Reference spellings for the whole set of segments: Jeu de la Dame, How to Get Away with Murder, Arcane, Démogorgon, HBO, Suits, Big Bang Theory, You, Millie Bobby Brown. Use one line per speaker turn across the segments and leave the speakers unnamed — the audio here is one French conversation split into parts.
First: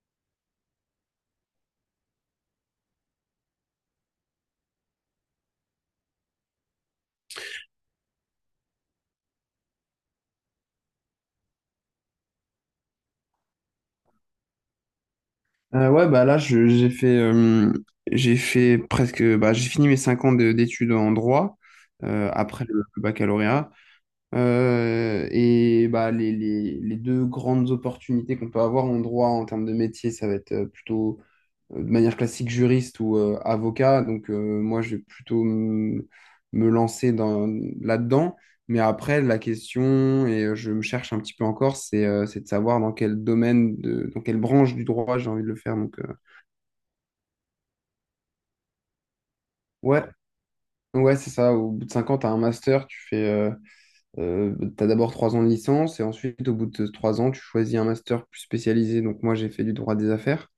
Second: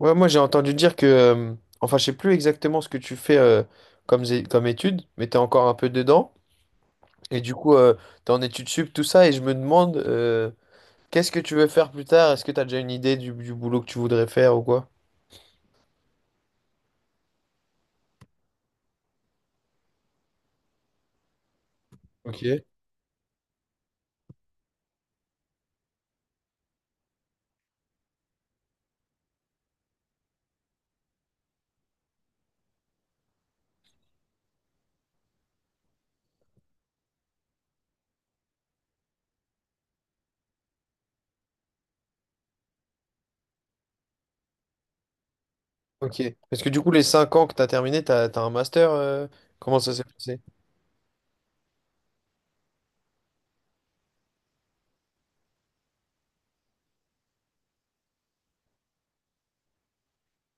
Ouais, moi j'ai entendu dire que, enfin je sais plus exactement ce que tu fais comme, comme étude, mais t'es encore un peu dedans, et du coup t'es en études sup, tout ça, et je me demande qu'est-ce que tu veux faire plus tard? Est-ce que t'as déjà une idée du boulot que tu voudrais faire ou quoi?
Ouais, bah là, je- j'ai fait presque, bah, j'ai fini mes 5 ans d'études en droit
Ok.
après le baccalauréat. Et bah, les deux grandes opportunités qu'on peut avoir en droit en termes de métier, ça va être plutôt de manière classique juriste ou avocat. Donc, moi, je vais plutôt me lancer là-dedans. Mais après, la question, je me cherche un petit peu encore, c'est de savoir dans quel domaine, dans quelle branche du droit j'ai envie de le faire. Donc.
Ok. Parce que du coup les 5 ans que t'as terminé, t'as un master, comment ça s'est
Ouais,
passé?
ouais, c'est ça. Au bout de 5 ans, tu as un master, t'as d'abord 3 ans de licence et ensuite, au bout de 3 ans, tu choisis un master plus spécialisé. Donc, moi, j'ai fait du droit des affaires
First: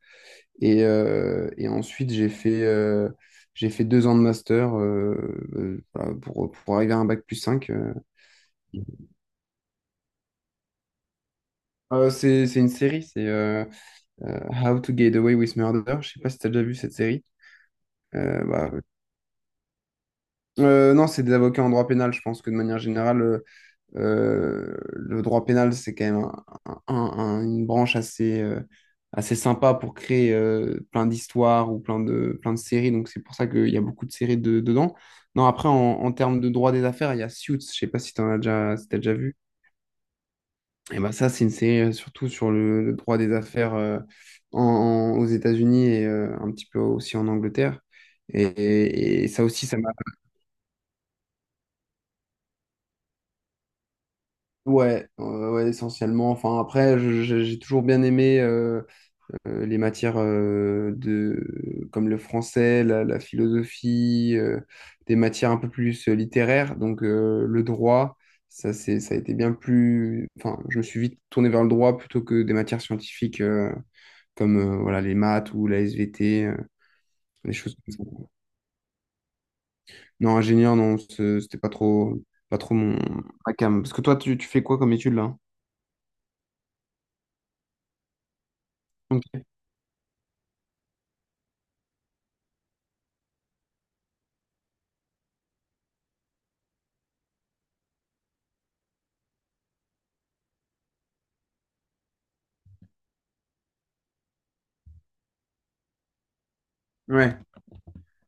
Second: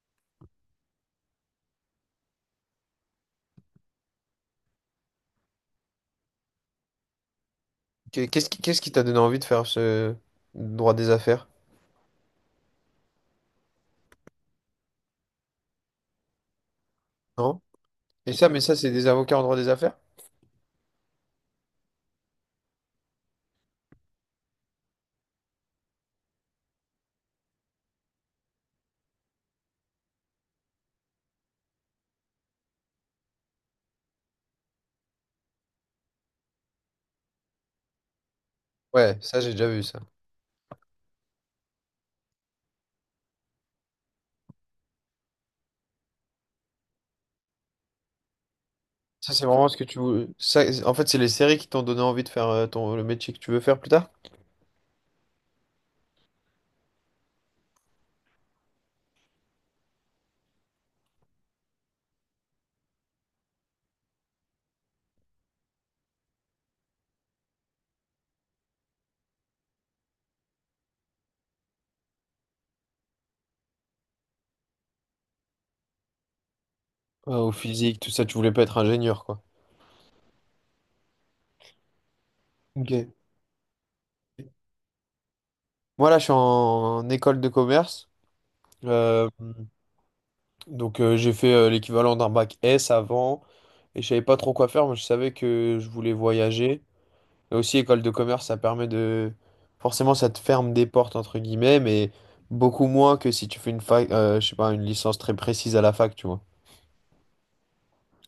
et ensuite, j'ai fait 2 ans de master voilà, pour arriver à un bac+5.
Qu'est-ce qui t'a donné envie de faire ce droit des affaires?
C'est une série, c'est euh, How to Get Away with Murder. Je sais pas si tu as déjà vu cette série.
Non? Et
Euh,
ça, mais
bah,
ça c'est des avocats en droit des affaires?
non, c'est des avocats en droit pénal. Je pense que de manière générale, le droit pénal, c'est quand même une branche assez, assez sympa pour créer plein d'histoires ou plein de séries. Donc, c'est pour ça qu'il y a beaucoup de séries dedans. Non, après, en termes de droit des affaires, il y a Suits. Je sais pas si t'as déjà
Ouais,
vu.
ça j'ai déjà vu ça.
Et ben ça, c'est une série surtout sur le droit des affaires aux États-Unis et un petit peu aussi en Angleterre. Et
Ça, c'est
ça
vraiment
aussi,
ce
ça
que
m'a.
tu veux. Ça, en fait, c'est les séries qui t'ont donné envie de faire ton, le métier que tu veux faire plus tard?
Ouais, ouais, essentiellement. Enfin, après, j'ai toujours bien aimé les matières comme le français, la philosophie, des matières un peu plus littéraires. Donc le droit, ça a été bien plus. Enfin, je me suis vite tourné vers le droit plutôt que des matières scientifiques comme voilà, les maths ou la SVT,
Au
des choses comme
physique, tout
ça.
ça, tu voulais pas être ingénieur, quoi.
Non, ingénieur, non, c'était pas trop, pas trop
Ok.
ma came. Parce que toi, tu fais quoi comme étude là?
Moi, là, je suis en, école de commerce.
Ok.
Euh, donc, j'ai fait l'équivalent d'un bac S avant. Et je savais pas trop quoi faire, mais je savais que je voulais voyager. Et aussi, école de commerce, ça permet de… Forcément, ça te ferme des portes, entre guillemets, mais beaucoup moins que si tu fais une fac, je sais pas, une licence très précise à la fac, tu vois.
Ouais.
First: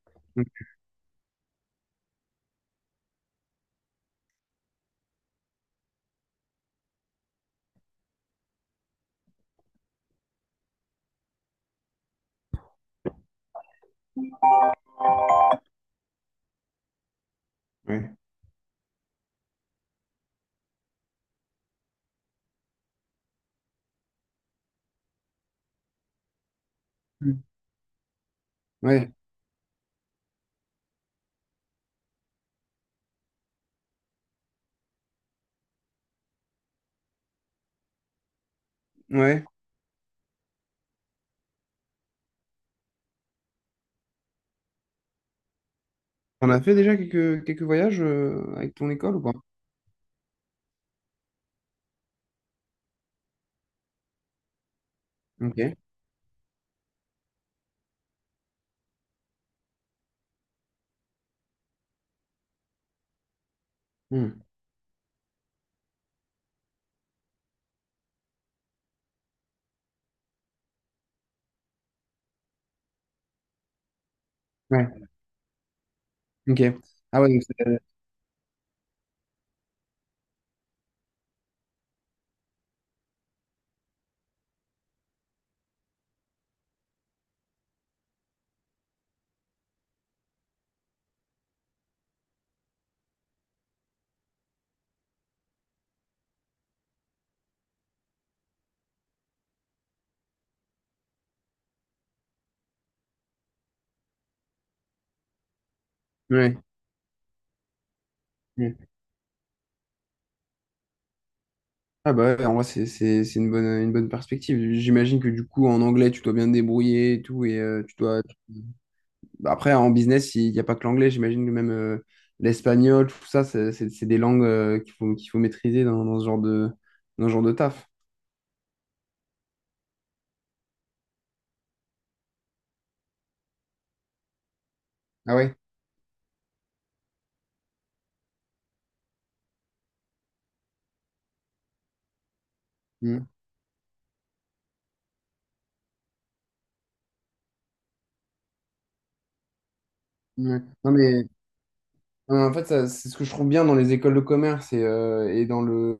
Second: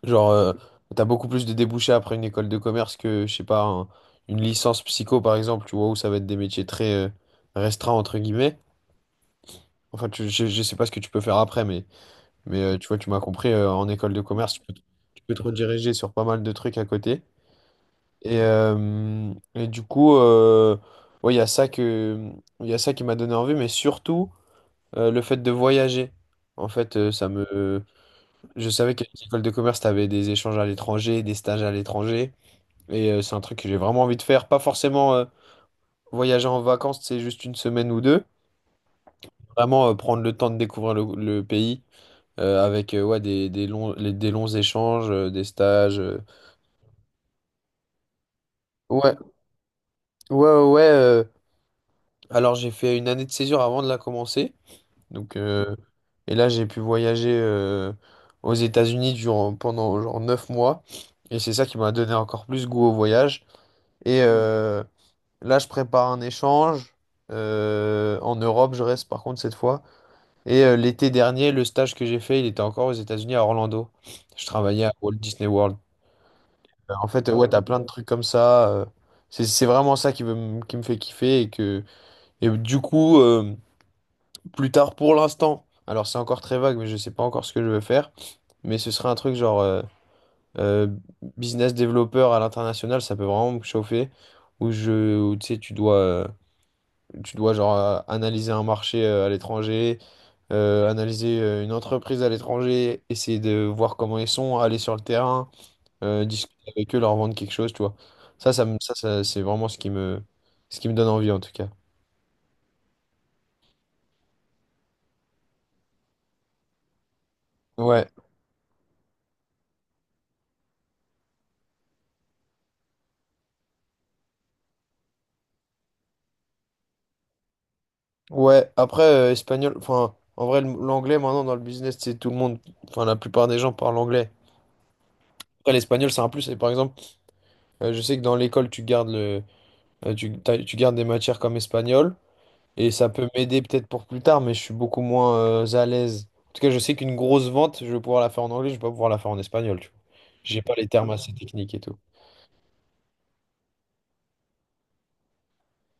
Genre,
Ok.
t'as beaucoup plus de débouchés après une école de commerce que, je sais pas, une licence psycho, par exemple, tu vois, où ça va être des métiers très restreints, entre guillemets. Enfin, je sais pas ce que tu peux faire après, mais tu vois, tu m'as compris, en école de commerce, tu peux te rediriger sur pas mal de trucs à côté.
Ouais.
Et du coup, ouais, il y a ça qui m'a donné envie, mais surtout, le fait de voyager. En fait, ça me… Je savais qu'à
Ouais.
l'école de commerce, t'avais des échanges à l'étranger, des stages à l'étranger. Et c'est un truc que j'ai vraiment envie de faire. Pas forcément voyager en vacances, c'est juste une semaine ou deux.
Ouais.
Vraiment prendre le temps de découvrir le pays avec ouais, des longs, des longs échanges, des stages.
On a fait déjà quelques voyages avec ton
Ouais,
école ou pas?
ouais, ouais. ouais, euh, Alors j'ai fait une année de césure avant de la commencer. Donc,
Ok.
et là, j'ai pu voyager aux États-Unis durant, pendant genre 9 mois. Et c'est ça qui m'a donné encore plus goût au voyage. Et,
Hmm.
euh, Là, je prépare un échange. En Europe, je reste par contre cette fois. Et l'été dernier, le stage que j'ai fait, il était encore aux États-Unis à Orlando. Je travaillais
Ouais,
à Walt Disney World.
ok. Ah ouais, donc
Ouais, t'as plein de trucs comme ça. C'est vraiment ça qui qui me fait kiffer. Et du coup, plus tard pour l'instant, alors c'est encore très vague, mais je sais pas encore ce que je veux faire. Mais ce serait un truc genre euh, business développeur à l'international, ça peut vraiment me chauffer. Où, tu sais, Tu dois genre analyser un marché à l'étranger, analyser une entreprise à l'étranger, essayer de voir comment ils sont, aller sur le terrain,
ouais.
discuter avec eux, leur vendre quelque chose, tu vois. Ça, ça,
Ouais.
me- ça, ça, c'est vraiment ce qui me donne envie en tout cas.
Ah bah ouais, en vrai, c'est une bonne perspective. J'imagine que du coup, en anglais, tu dois bien te débrouiller et tout. Et tu
Ouais,
dois. Bah, après, en business, il n'y a pas que l'anglais. J'imagine que même l'espagnol, tout ça, c'est des langues qu'il faut maîtriser dans ce genre de taf.
ouais. Après, espagnol, enfin, en vrai, l'anglais maintenant dans le business, c'est tout le monde, enfin, la plupart des gens parlent anglais.
Ah ouais.
Après, l'espagnol, c'est un plus. Et par exemple, je sais que dans l'école, tu gardes le, tu, t'as- tu gardes des matières comme espagnol. Et ça
Hmm.
peut m'aider peut-être pour plus tard, mais je suis beaucoup moins à l'aise. En tout cas, je sais qu'une grosse vente, je vais pouvoir la faire en anglais, je vais pas pouvoir la faire en espagnol, tu vois.
Ouais.
J'ai pas les
Non,
termes
mais
assez techniques et tout.
En fait, ça, c'est ce que je trouve bien dans les écoles de commerce et dans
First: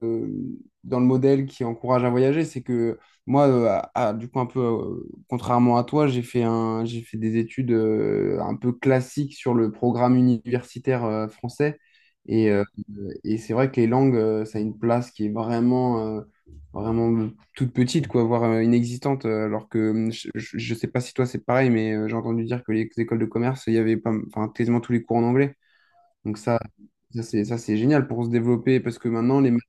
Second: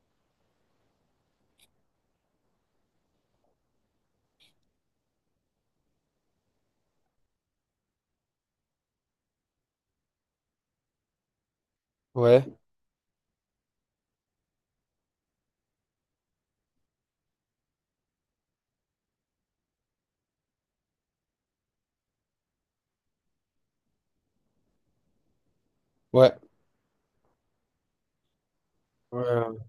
dans le modèle qui encourage à voyager, c'est que moi, du coup, un peu, contrairement à toi, j'ai fait des études un peu classiques sur le programme universitaire français.
Ouais,
Et, euh, et c'est vrai que les langues, ça a une place qui est vraiment, vraiment toute petite, quoi, voire inexistante. Alors que je ne sais pas si toi c'est pareil, mais j'ai entendu dire que les écoles de commerce, il y avait pas, enfin, quasiment tous les cours en anglais.
ouais,
Donc ça c'est génial pour se développer parce que maintenant
ouais,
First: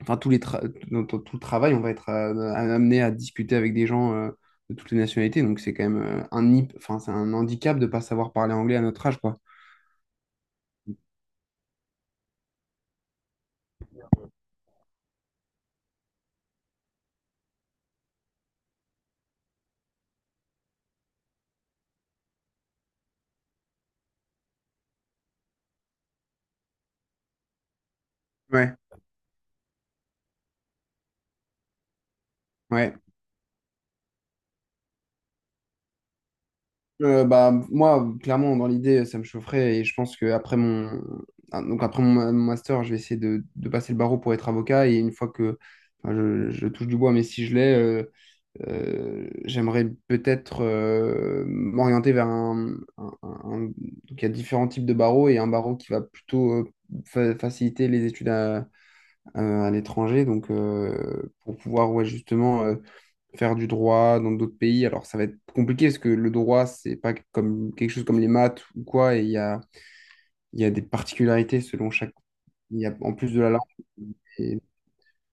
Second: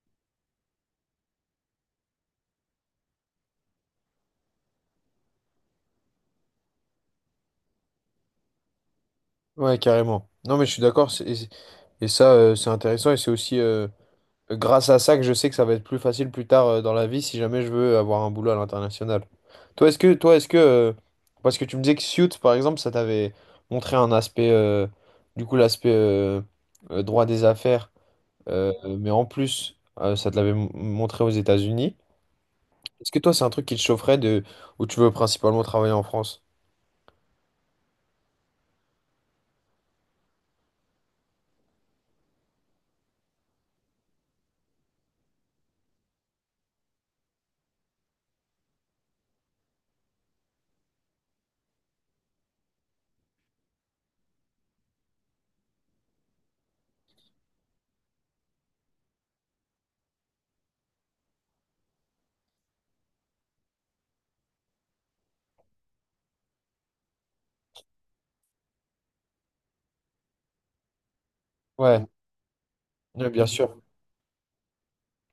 enfin tous les tra- dans- dans tout le travail, on va être amené à discuter avec des gens de toutes les nationalités. Donc c'est quand même enfin c'est un handicap de pas savoir parler anglais à notre âge quoi.
ouais, carrément. Non, mais je suis d'accord, et ça, c'est intéressant, et c'est aussi grâce à ça que je sais que ça va être plus facile plus tard dans la vie si jamais je veux avoir un boulot à l'international. Toi, est-ce que, parce que tu me disais que Suits, par exemple, ça t'avait montré un aspect, du coup, l'aspect droit des affaires. Euh,
Ouais,
mais en plus, ça te l'avait montré aux États-Unis.
ouais.
Est-ce que toi, c'est un truc qui te chaufferait de où tu veux principalement travailler en France?
Bah moi clairement dans l'idée ça me chaufferait et je pense que après mon ah, donc après mon ma- mon master je vais essayer de passer le barreau pour être avocat et une fois que enfin, je touche du bois mais si je l'ai. euh, J'aimerais peut-être m'orienter vers. Donc, il y a différents types de barreaux et un barreau qui va plutôt faciliter les études à l'étranger. Donc, pour pouvoir ouais, justement faire du droit dans d'autres pays. Alors, ça va être compliqué parce que le droit, c'est pas comme quelque chose comme les maths ou quoi. Et il y a des particularités selon
Ouais,
chaque. Il y a en
ouais,
plus de
bien
la langue
sûr.
et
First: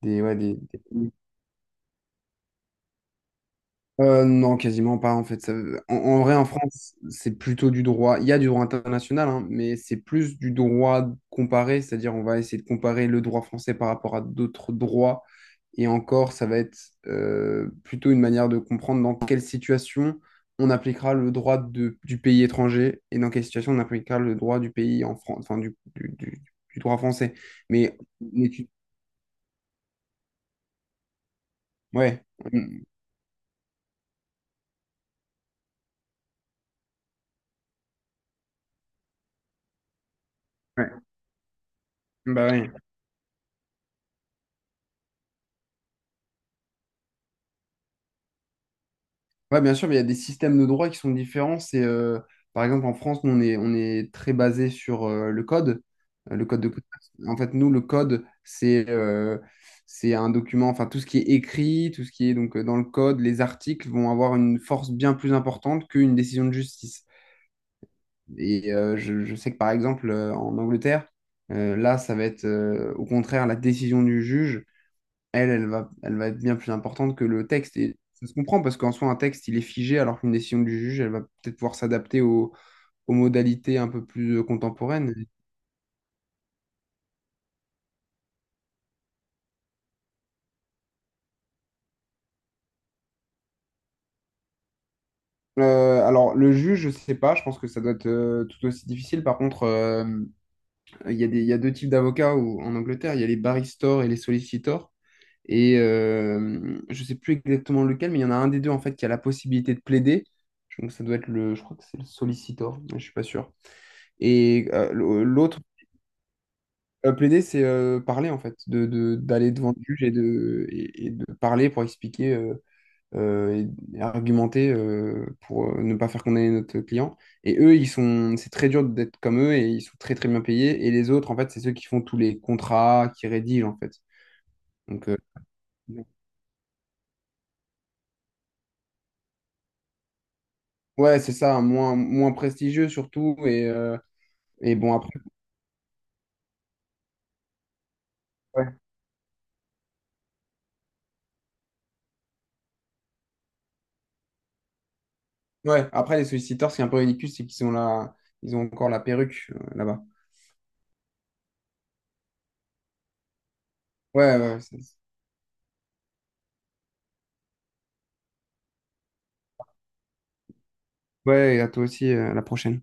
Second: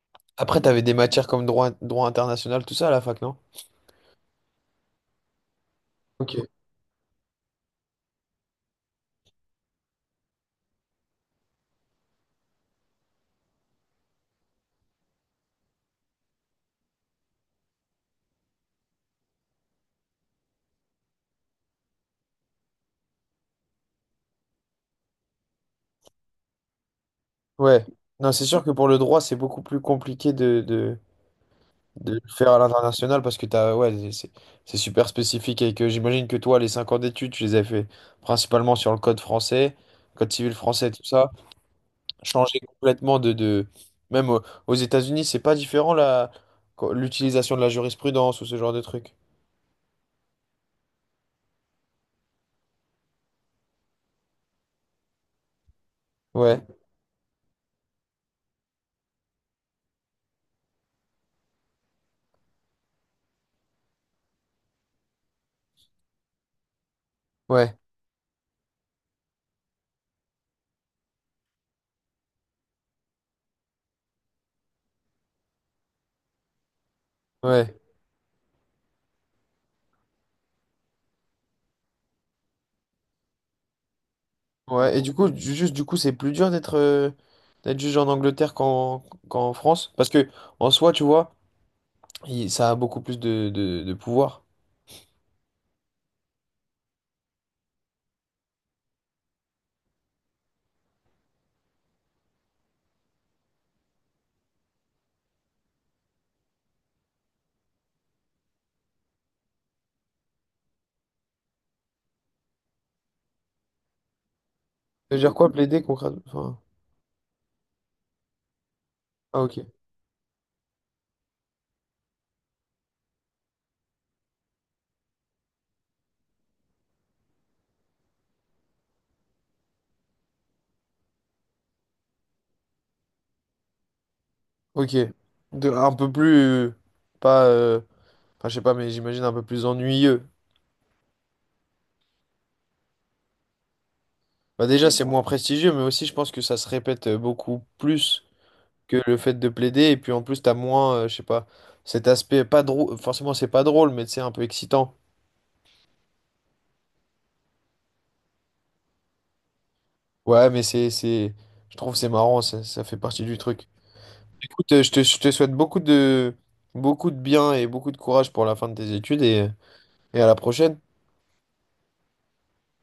des, ouais, des,
Après, t'avais des
des-
matières comme droit, droit international, tout ça à la fac, non?
Non, quasiment pas en fait. En en
Ok.
vrai, en France, c'est plutôt du droit. Il y a du droit international, hein, mais c'est plus du droit comparé, c'est-à-dire on va essayer de comparer le droit français par rapport à d'autres droits. Et encore, ça va être plutôt une manière de comprendre dans quelle situation on appliquera le droit du pays étranger et dans quelle situation on appliquera le droit du pays en France, enfin du droit français.
Ouais.
Mais,
Non, c'est
mais
sûr que pour le droit, c'est beaucoup plus compliqué de le
ouais,
faire à l'international parce que t'as, ouais, c'est super spécifique et que j'imagine que toi, les 5 ans d'études, tu les as fait principalement sur le code français, code civil
ouais,
français, tout ça.
bah
Changer
ouais.
complètement de... Même aux États-Unis, c'est pas différent la… l'utilisation de la jurisprudence ou ce genre de truc.
Ouais, bien sûr, mais il y a des systèmes de droit qui sont différents. Par exemple, en France, nous, on est très basé sur le
Ouais,
code de commerce. En fait, nous, le code, c'est un document, enfin, tout ce qui est écrit, tout ce qui est donc dans le code, les articles vont avoir une force bien plus importante qu'une décision de justice.
ouais,
Et je sais que, par exemple, en Angleterre, là, ça va être au contraire la décision du juge elle, elle va être bien plus importante que le texte.
ouais,
Et ça se comprend parce qu'en soi, un texte, il est figé, alors qu'une décision du juge, elle va peut-être pouvoir s'adapter aux modalités un peu plus
ouais. Et du
contemporaines.
coup, juste du coup, c'est plus dur d'être d'être juge en Angleterre qu'en France. Parce que en soi, tu vois, ça a beaucoup plus de pouvoir.
Alors, le juge, je sais pas, je pense que ça doit être tout aussi difficile. Par contre, il y a deux types d'avocats en Angleterre, il y a les barristers et les solicitors. Et je sais plus exactement lequel, mais il y en a un des deux en fait qui a la possibilité de plaider. Donc ça doit être je crois que c'est le sollicitor, mais je suis pas sûr. Et euh,
Ça veut dire quoi
l'autre
plaider concrètement? Enfin,
Euh, Plaider, c'est parler en fait,
ah
d'aller
ok,
devant le juge et et de parler pour expliquer euh, et argumenter pour ne pas faire condamner notre client. C'est très dur d'être comme eux et ils sont très très bien payés. Et les autres, en fait, c'est ceux qui font tous les contrats, qui rédigent en fait.
ok.
Donc,
De, un peu plus pas enfin je sais pas mais j'imagine un peu plus ennuyeux.
ouais, c'est ça, moins prestigieux surtout. Et, euh,
Bah
et
déjà
bon,
c'est
après,
moins prestigieux mais aussi je pense que ça se répète beaucoup plus.
ouais.
Que le fait de plaider. Et puis en plus, t'as moins, je sais pas, cet aspect pas drôle. Forcément, c'est pas drôle, mais c'est un peu excitant.
Ouais, après, les solliciteurs, ce qui est un peu ridicule, c'est qu'ils ont encore la perruque là-bas.
Ouais, je trouve que c'est marrant, ça fait partie du truc.
Ouais, ouais,
Écoute, je te souhaite beaucoup de bien et beaucoup de courage pour la fin de tes études et à la prochaine.
ouais, et à toi aussi, à la prochaine.